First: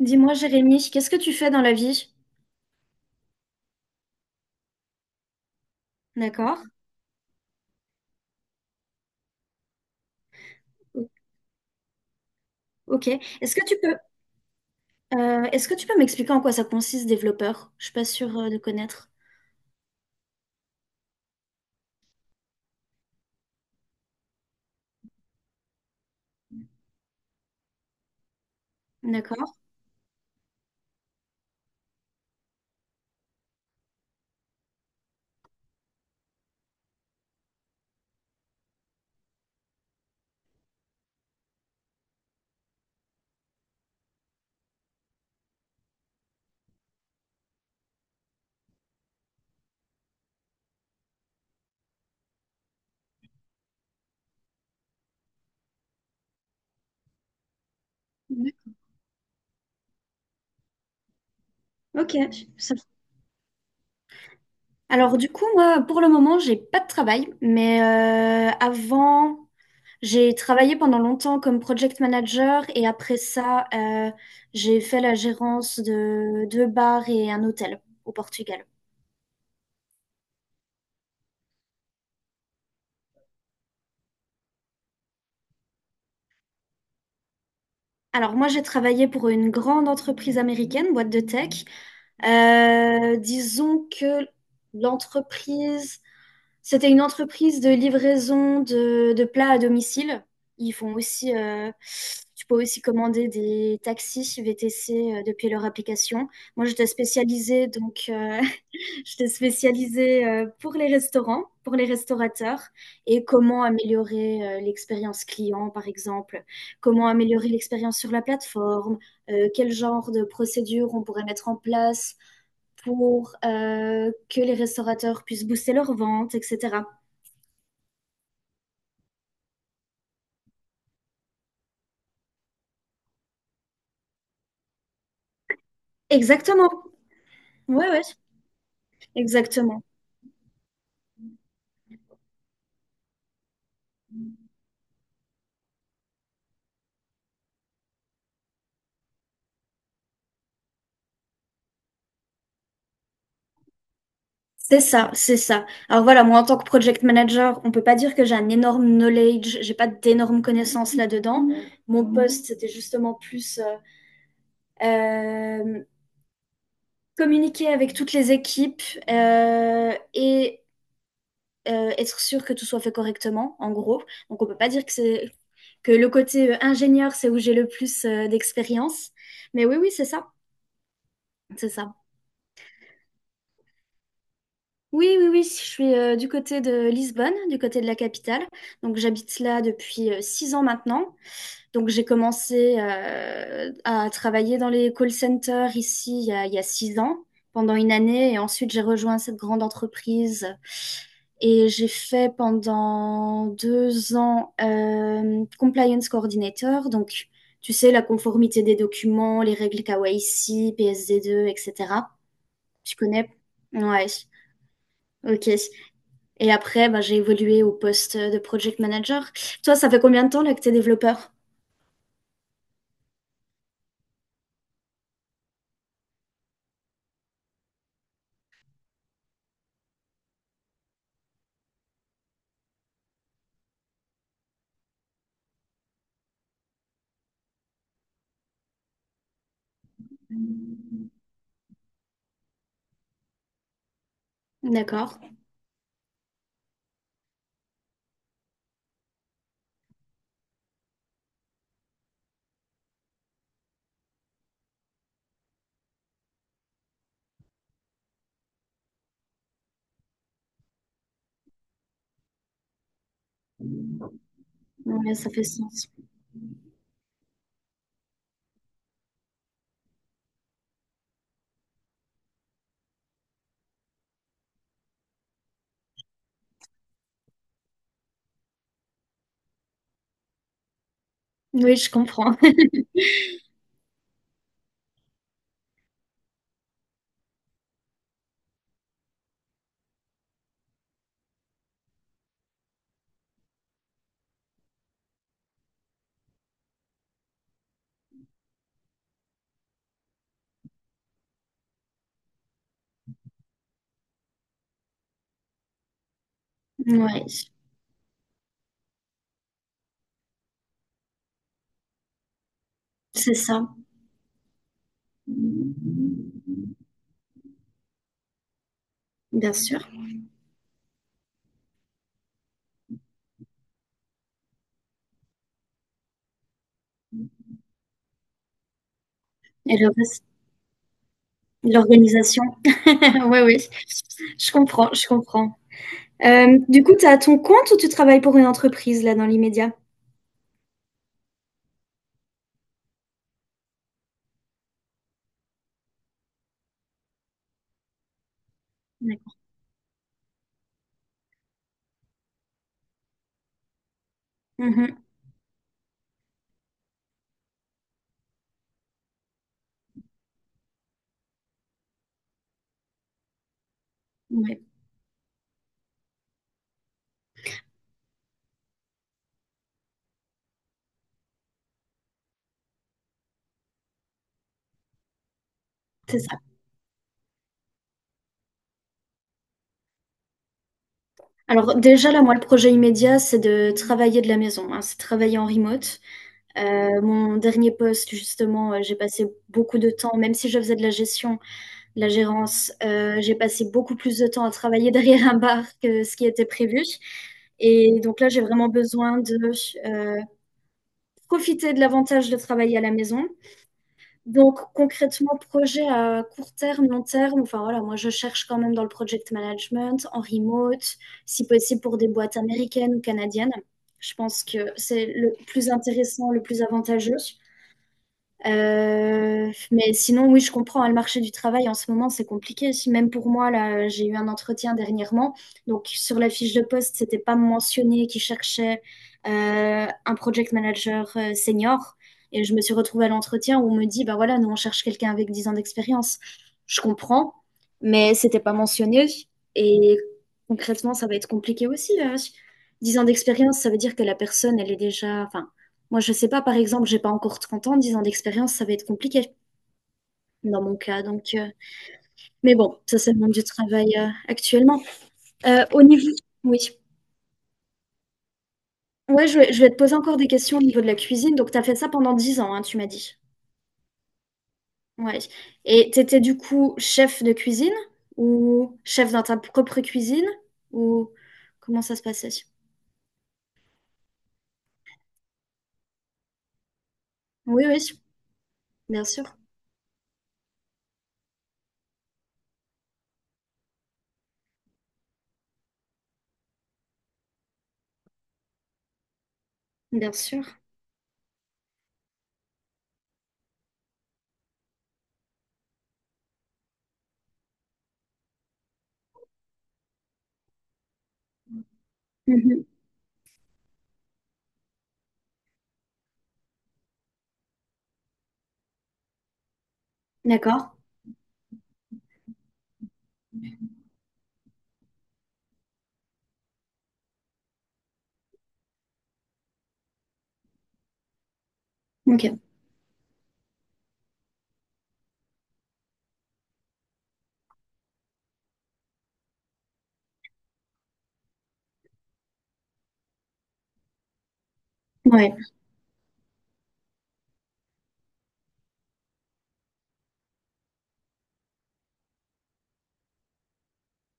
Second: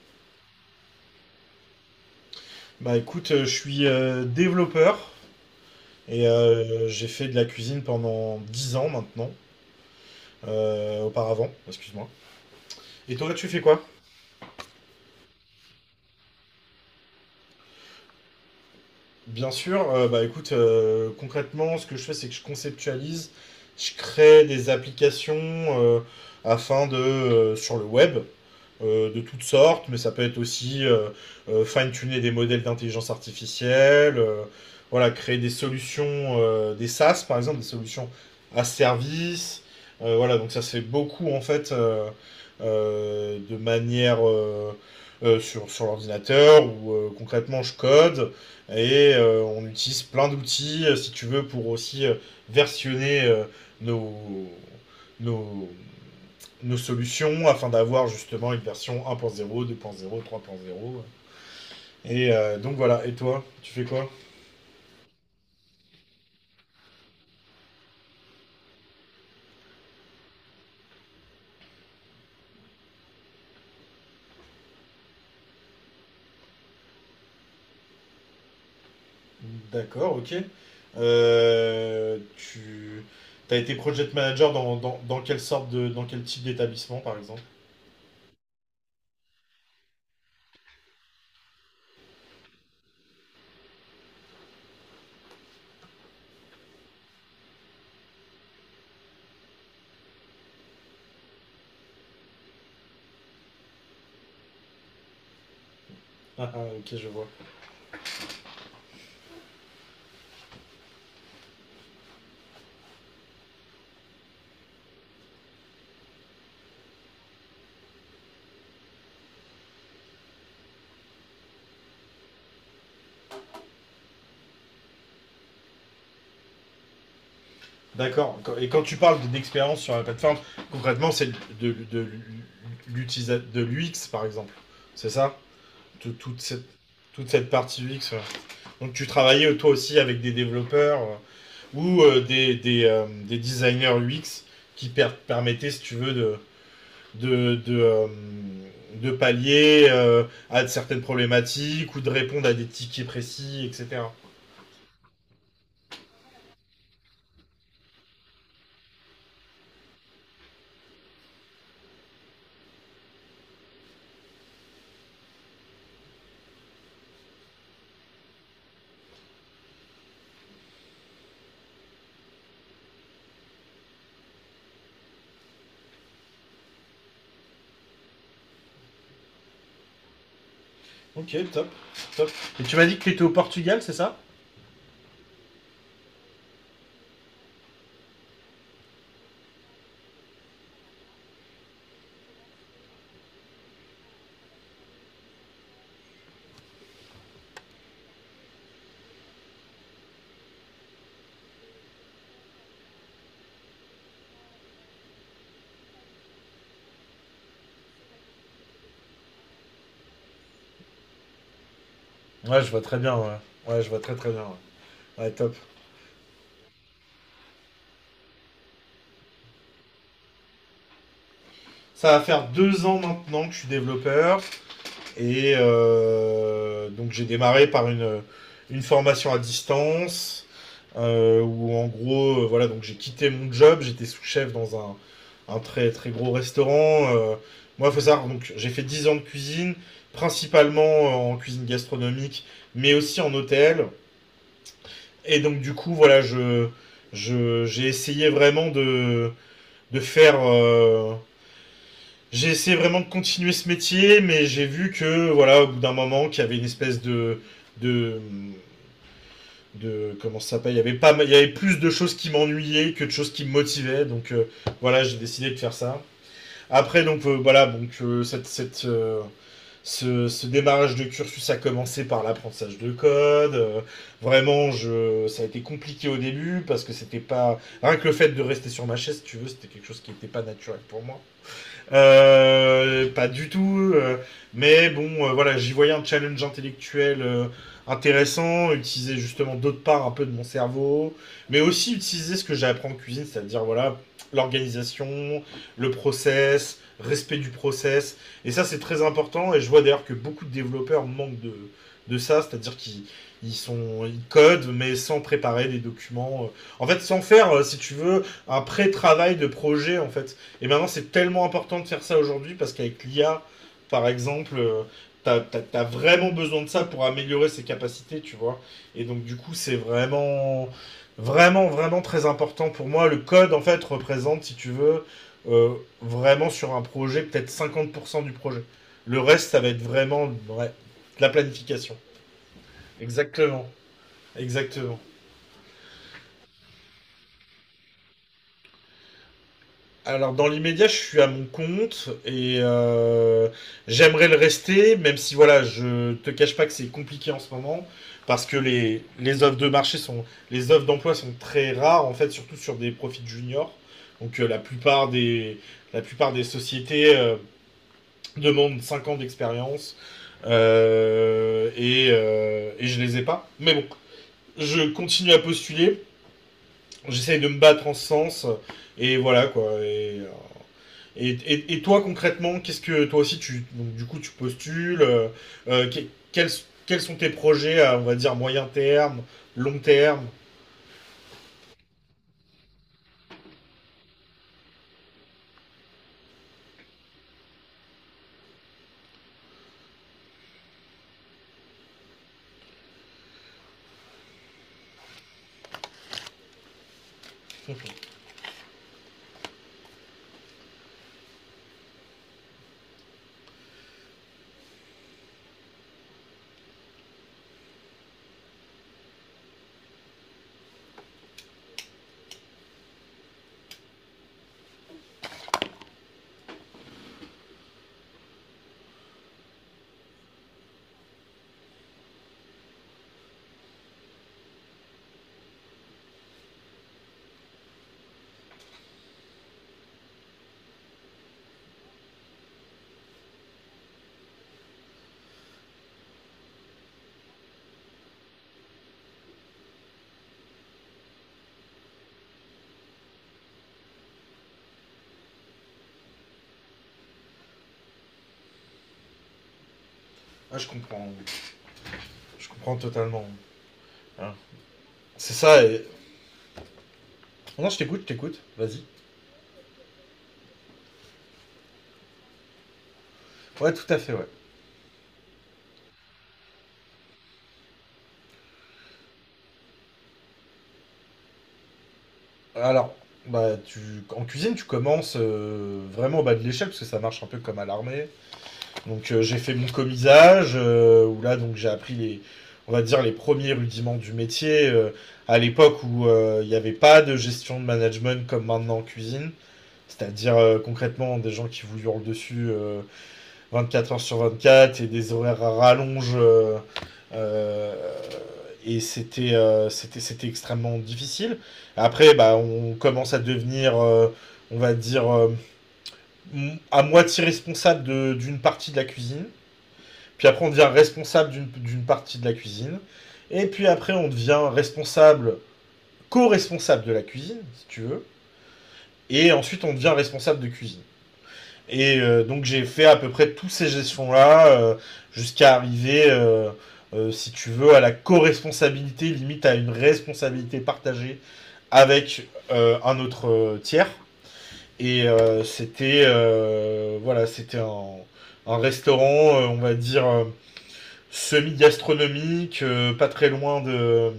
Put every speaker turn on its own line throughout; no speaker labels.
Dis-moi, Jérémy, qu'est-ce que tu fais dans la vie?
Bah écoute, je suis développeur et
D'accord.
j'ai fait de la cuisine pendant 10 ans maintenant,
O-
auparavant, excuse-moi.
Ok.
Et toi, tu
Est-ce
fais
que tu
quoi?
peux, est-ce que tu peux m'expliquer en quoi ça consiste, développeur? Je suis pas sûre de connaître.
Bien sûr, bah écoute, concrètement, ce que je fais, c'est que je conceptualise, je crée des applications, afin de, sur le web, de toutes
D'accord.
sortes, mais ça peut être aussi fine-tuner des modèles d'intelligence artificielle, voilà, créer des solutions, des SaaS par exemple, des solutions à service. Voilà, donc ça se fait beaucoup en fait, de manière, sur l'ordinateur où, concrètement, je code. Et on utilise plein d'outils, si tu veux, pour aussi versionner, nos, nos, nos solutions afin d'avoir justement une
Mhm.
version 1.0, 2.0, 3.0.
Ok.
Et donc
Ça-
voilà, et toi, tu fais quoi?
Alors du coup, moi, pour le moment, j'ai pas de travail, mais avant, j'ai travaillé pendant longtemps comme project manager et après ça, j'ai fait la gérance de deux bars et un hôtel au Portugal.
D'accord, ok. Tu as été project manager dans quelle sorte de, dans quel type d'établissement, par exemple?
Alors moi, j'ai travaillé pour une grande entreprise américaine, boîte de tech. Disons que l'entreprise, c'était une entreprise de livraison de plats à domicile. Ils font aussi, tu peux aussi commander des taxis VTC depuis leur application.
Ah, ah,
Moi, j'étais
ok, je vois.
spécialisée donc j'étais spécialisée pour les restaurants, pour les restaurateurs et comment améliorer l'expérience client, par exemple, comment améliorer l'expérience sur la plateforme, quel genre de procédures on pourrait mettre en place pour que les restaurateurs puissent booster leurs ventes, etc.
D'accord. Et quand tu parles d'expérience sur la plateforme, concrètement, c'est de l'UX, par exemple. C'est ça? Tout- toute, cette,
Exactement.
Toute cette partie
Ouais, ouais,
UX, ouais. Donc tu travaillais, toi
exactement.
aussi, avec des développeurs, ou des designers UX qui permettaient, si tu veux, de, de, euh, de pallier, à certaines problématiques, ou de répondre à des tickets précis, etc.
C'est ça, c'est ça. Alors voilà, moi en tant que project manager, on peut pas dire que j'ai un énorme knowledge, j'ai pas d'énormes connaissances là-dedans. Mon poste, c'était justement plus Euh, communiquer avec toutes les équipes et être sûr que tout soit fait correctement, en gros. Donc, on peut pas dire que c'est que le côté ingénieur, c'est où j'ai le plus d'expérience. Mais oui, oui, c'est ça,
Ok, top.
c'est ça.
Top. Et tu m'as dit que tu étais au Portugal, c'est ça?
Oui, oui, oui, je suis du côté de Lisbonne, du côté de la capitale. Donc, j'habite là depuis 6 ans maintenant. Donc j'ai commencé à travailler dans les call centers ici il y a 6 ans, pendant une année, et ensuite j'ai rejoint cette grande entreprise. Et j'ai fait pendant 2 ans compliance coordinator, donc tu sais, la conformité des documents, les règles KYC, PSD2, etc.
Ouais, je vois
Tu
très bien,
connais?
ouais. Ouais, je vois
Ouais,
très très bien. Ouais, ouais,
ok.
top.
Et après, bah, j'ai évolué au poste de project manager. Toi, ça fait combien de temps là que t'es développeur?
Ça va faire 2 ans maintenant que je suis développeur. Et donc j'ai démarré par une formation à distance, où en gros, voilà, donc j'ai quitté mon job. J'étais sous-chef dans un très très gros restaurant. Moi, faut savoir, donc j'ai fait 10 ans de cuisine, principalement en cuisine gastronomique, mais aussi en hôtel.
D'accord.
Et donc du coup, voilà, j'ai essayé vraiment de faire. J'ai essayé vraiment de continuer ce métier, mais j'ai vu que, voilà, au bout d'un moment, qu'il y avait une espèce de... de de comment ça s'appelle, il y avait pas, il y avait plus de choses qui m'ennuyaient que de choses qui me motivaient, donc, voilà,
Ouais,
j'ai
ça fait
décidé de faire
sens.
ça. Après donc, voilà, donc, ce démarrage de cursus a commencé par l'apprentissage de code, vraiment, je ça a été compliqué au début parce que c'était pas rien que le fait de rester sur ma chaise, si tu veux, c'était quelque chose qui n'était pas naturel pour moi,
Oui, je comprends.
pas du tout. Mais bon, voilà, j'y voyais un challenge intellectuel, intéressant, utiliser justement d'autre part un peu de mon cerveau, mais aussi utiliser ce que j'apprends en cuisine, c'est-à-dire voilà, l'organisation, le process, respect du process. Et ça, c'est très important. Et je vois d'ailleurs que beaucoup de développeurs manquent de ça, c'est-à-dire qu'ils... ils codent, mais sans préparer des documents. En fait, sans
Ouais,
faire, si tu veux, un pré-travail de projet, en fait. Et maintenant, c'est tellement important de faire ça aujourd'hui parce qu'avec
c'est
l'IA,
ça.
par exemple, t'as vraiment
Bien
besoin de ça pour améliorer ses capacités, tu vois. Et donc, du coup, c'est
sûr.
vraiment, vraiment, vraiment très important pour moi. Le code, en fait, représente, si tu veux, euh, vraiment, sur un projet, peut-être 50% du projet. Le reste, ça va
Et
être
le reste,
vraiment, ouais, de la planification.
l'organisation. Oui, oui.
Exactement.
Je comprends,
Exactement.
je comprends. Du coup, tu as ton compte ou tu travailles pour une entreprise là dans l'immédiat?
Alors dans l'immédiat, je suis à mon compte, et j'aimerais le rester, même si voilà, je te cache pas que c'est compliqué en ce moment, parce que
D'accord.
les offres d'emploi sont très rares en fait, surtout sur des profils juniors. Donc,
Mhm.
la plupart des sociétés, demandent 5 ans d'expérience, et je les ai pas. Mais bon,
Ouais,
je continue à postuler, j'essaye de me battre en ce sens, et voilà quoi. Et toi, concrètement, qu'est-ce que toi aussi tu... donc du coup, tu postules, euh, que-
c'est ça.
quels, quels sont tes projets, à, on va dire, moyen terme, long terme?
Alors déjà, là, moi, le projet immédiat, c'est de travailler de la maison, hein, c'est travailler en remote. Mon dernier poste, justement, j'ai passé beaucoup de temps, même si je faisais de la gestion, la gérance. J'ai passé beaucoup plus de temps à travailler derrière un bar que ce qui était prévu. Et donc là, j'ai vraiment besoin de euh, profiter de l'avantage de travailler à la maison. Donc concrètement, projet à court terme, long terme, enfin voilà, moi je cherche quand même dans le project management, en remote, si possible pour des boîtes américaines ou canadiennes. Je pense que c'est le plus intéressant, le plus avantageux. Mais sinon, oui, je comprends, hein. Le marché du travail en ce moment, c'est compliqué. Même pour moi, là, j'ai eu un entretien dernièrement. Donc, sur la fiche de poste, c'était pas mentionné qu'ils cherchaient un project manager senior. Et je me suis retrouvée à l'entretien où on me dit, bah voilà, nous on cherche quelqu'un avec 10 ans d'expérience. Je comprends, mais c'était pas mentionné. Et concrètement, ça va être compliqué aussi. 10 ans d'expérience, ça veut dire que la personne, elle est déjà, enfin, moi, je sais pas, par exemple, j'ai pas encore 30 ans, 10 ans d'expérience, ça va être compliqué
Ah
dans mon cas. Donc,
je
mais
comprends
bon, ça, c'est le
totalement.
monde du travail
Hein.
actuellement.
C'est ça.
Au niveau... Oui.
Non, je t'écoute, je t'écoute. Vas-y.
Ouais, je vais te poser encore des questions au niveau de la cuisine. Donc, tu as fait ça pendant 10 ans, hein, tu m'as dit.
Ouais tout à fait, ouais.
Ouais. Et tu étais du coup chef de cuisine ou chef dans ta propre cuisine ou comment ça se passait?
Alors bah, tu en cuisine, tu commences, vraiment au bas de l'échelle, parce que ça marche un peu comme à
Oui, oui,
l'armée.
bien
Donc,
sûr.
j'ai fait mon commisage, où là donc j'ai appris les, on va dire, les premiers rudiments du métier, à l'époque où il n'y avait pas de gestion de management comme maintenant en cuisine,
Bien
c'est-à-dire,
sûr.
concrètement, des gens qui vous hurlent dessus, 24 heures sur 24, et des horaires à rallonge, euh, et c'était, c'était extrêmement difficile. Après bah,
Mhm.
on commence à devenir, on va dire, à moitié responsable d'une partie de la cuisine. Puis après, on
D'accord.
devient responsable d'une partie de la cuisine. Et puis après, on devient responsable, co-responsable de la cuisine, si tu veux. Et ensuite, on devient responsable de cuisine. Et
Ok.
donc, j'ai fait à peu près tous ces gestions-là, jusqu'à arriver, si tu veux, à la co-responsabilité, limite à une responsabilité partagée avec, un autre, tiers. Et
Ouais.
c'était, voilà, c'était un restaurant, on va dire, semi-gastronomique,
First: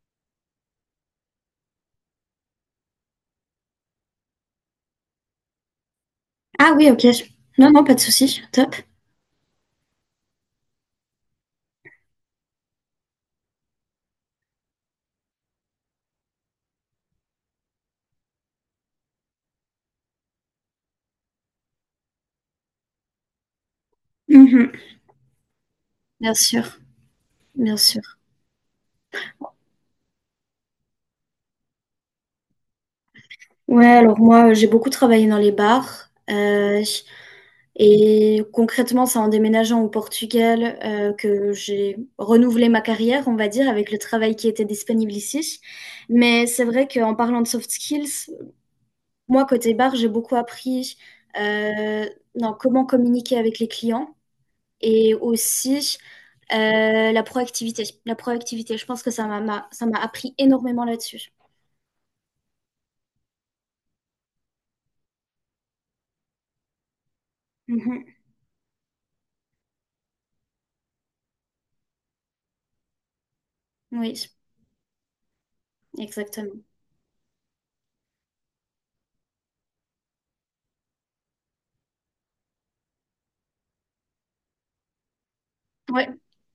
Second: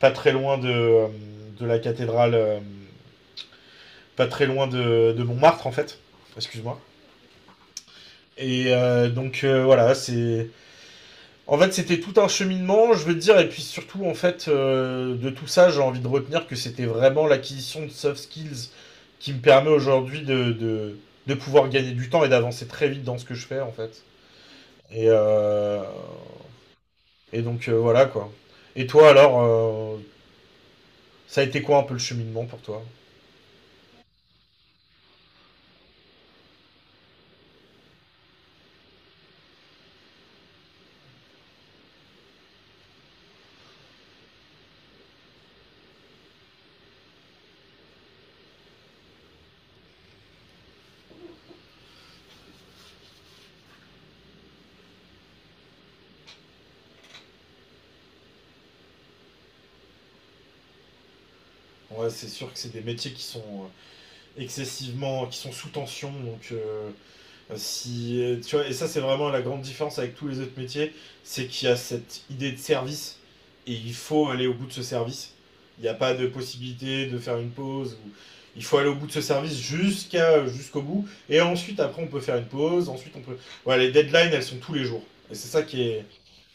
pas très loin de la cathédrale, pas très loin de Montmartre en fait.
Ah
Excuse-moi.
oui, ok. Non, non, pas de souci.
Et
Top.
donc, voilà, c'est... En fait, c'était tout un cheminement, je veux dire, et puis surtout, en fait, de tout ça, j'ai envie de retenir que c'était vraiment l'acquisition de soft skills qui me permet aujourd'hui de, de pouvoir gagner du temps et d'avancer très vite dans ce que je fais, en fait.
Mhm.
Et, euh,
Bien sûr.
et donc,
Bien
voilà,
sûr.
quoi. Et toi, alors, ça a été quoi un peu le cheminement pour toi?
Ouais, alors moi, j'ai beaucoup travaillé dans les bars. Et concrètement, c'est en déménageant au Portugal que j'ai renouvelé ma carrière, on va dire, avec le travail qui était disponible ici. Mais c'est vrai qu'en parlant de soft skills, moi, côté bar, j'ai beaucoup appris euh, dans comment communiquer avec les clients et aussi la proactivité. La proactivité, je pense que ça m'a appris énormément là-dessus.
Ouais, c'est sûr que c'est des métiers qui sont, excessivement, qui sont sous tension. Donc,
Mhm.
si tu vois, et ça c'est vraiment la grande différence avec tous les autres métiers, c'est qu'il y a cette idée de service, et il
Oui,
faut aller au bout de ce service. Il n'y a pas de
exactement.
possibilité de faire une pause. Ou... Il faut aller au bout de ce service, jusqu'à... jusqu'au bout. Et ensuite, après, on peut faire une pause. Ensuite, on peut. Ouais, les deadlines, elles sont tous les jours. Et c'est ça
Ouais.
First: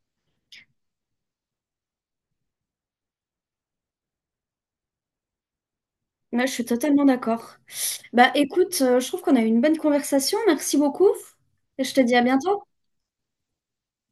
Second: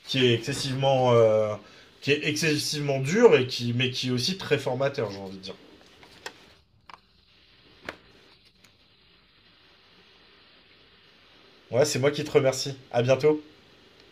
qui est excessivement, euh, qui est excessivement dur, mais qui est aussi très formateur, j'ai envie de dire.
Moi, je suis totalement d'accord. Bah écoute, je trouve qu'on a eu une bonne conversation. Merci beaucoup. Et
Ouais,
je
c'est
te
moi
dis à
qui te
bientôt.
remercie. À bientôt.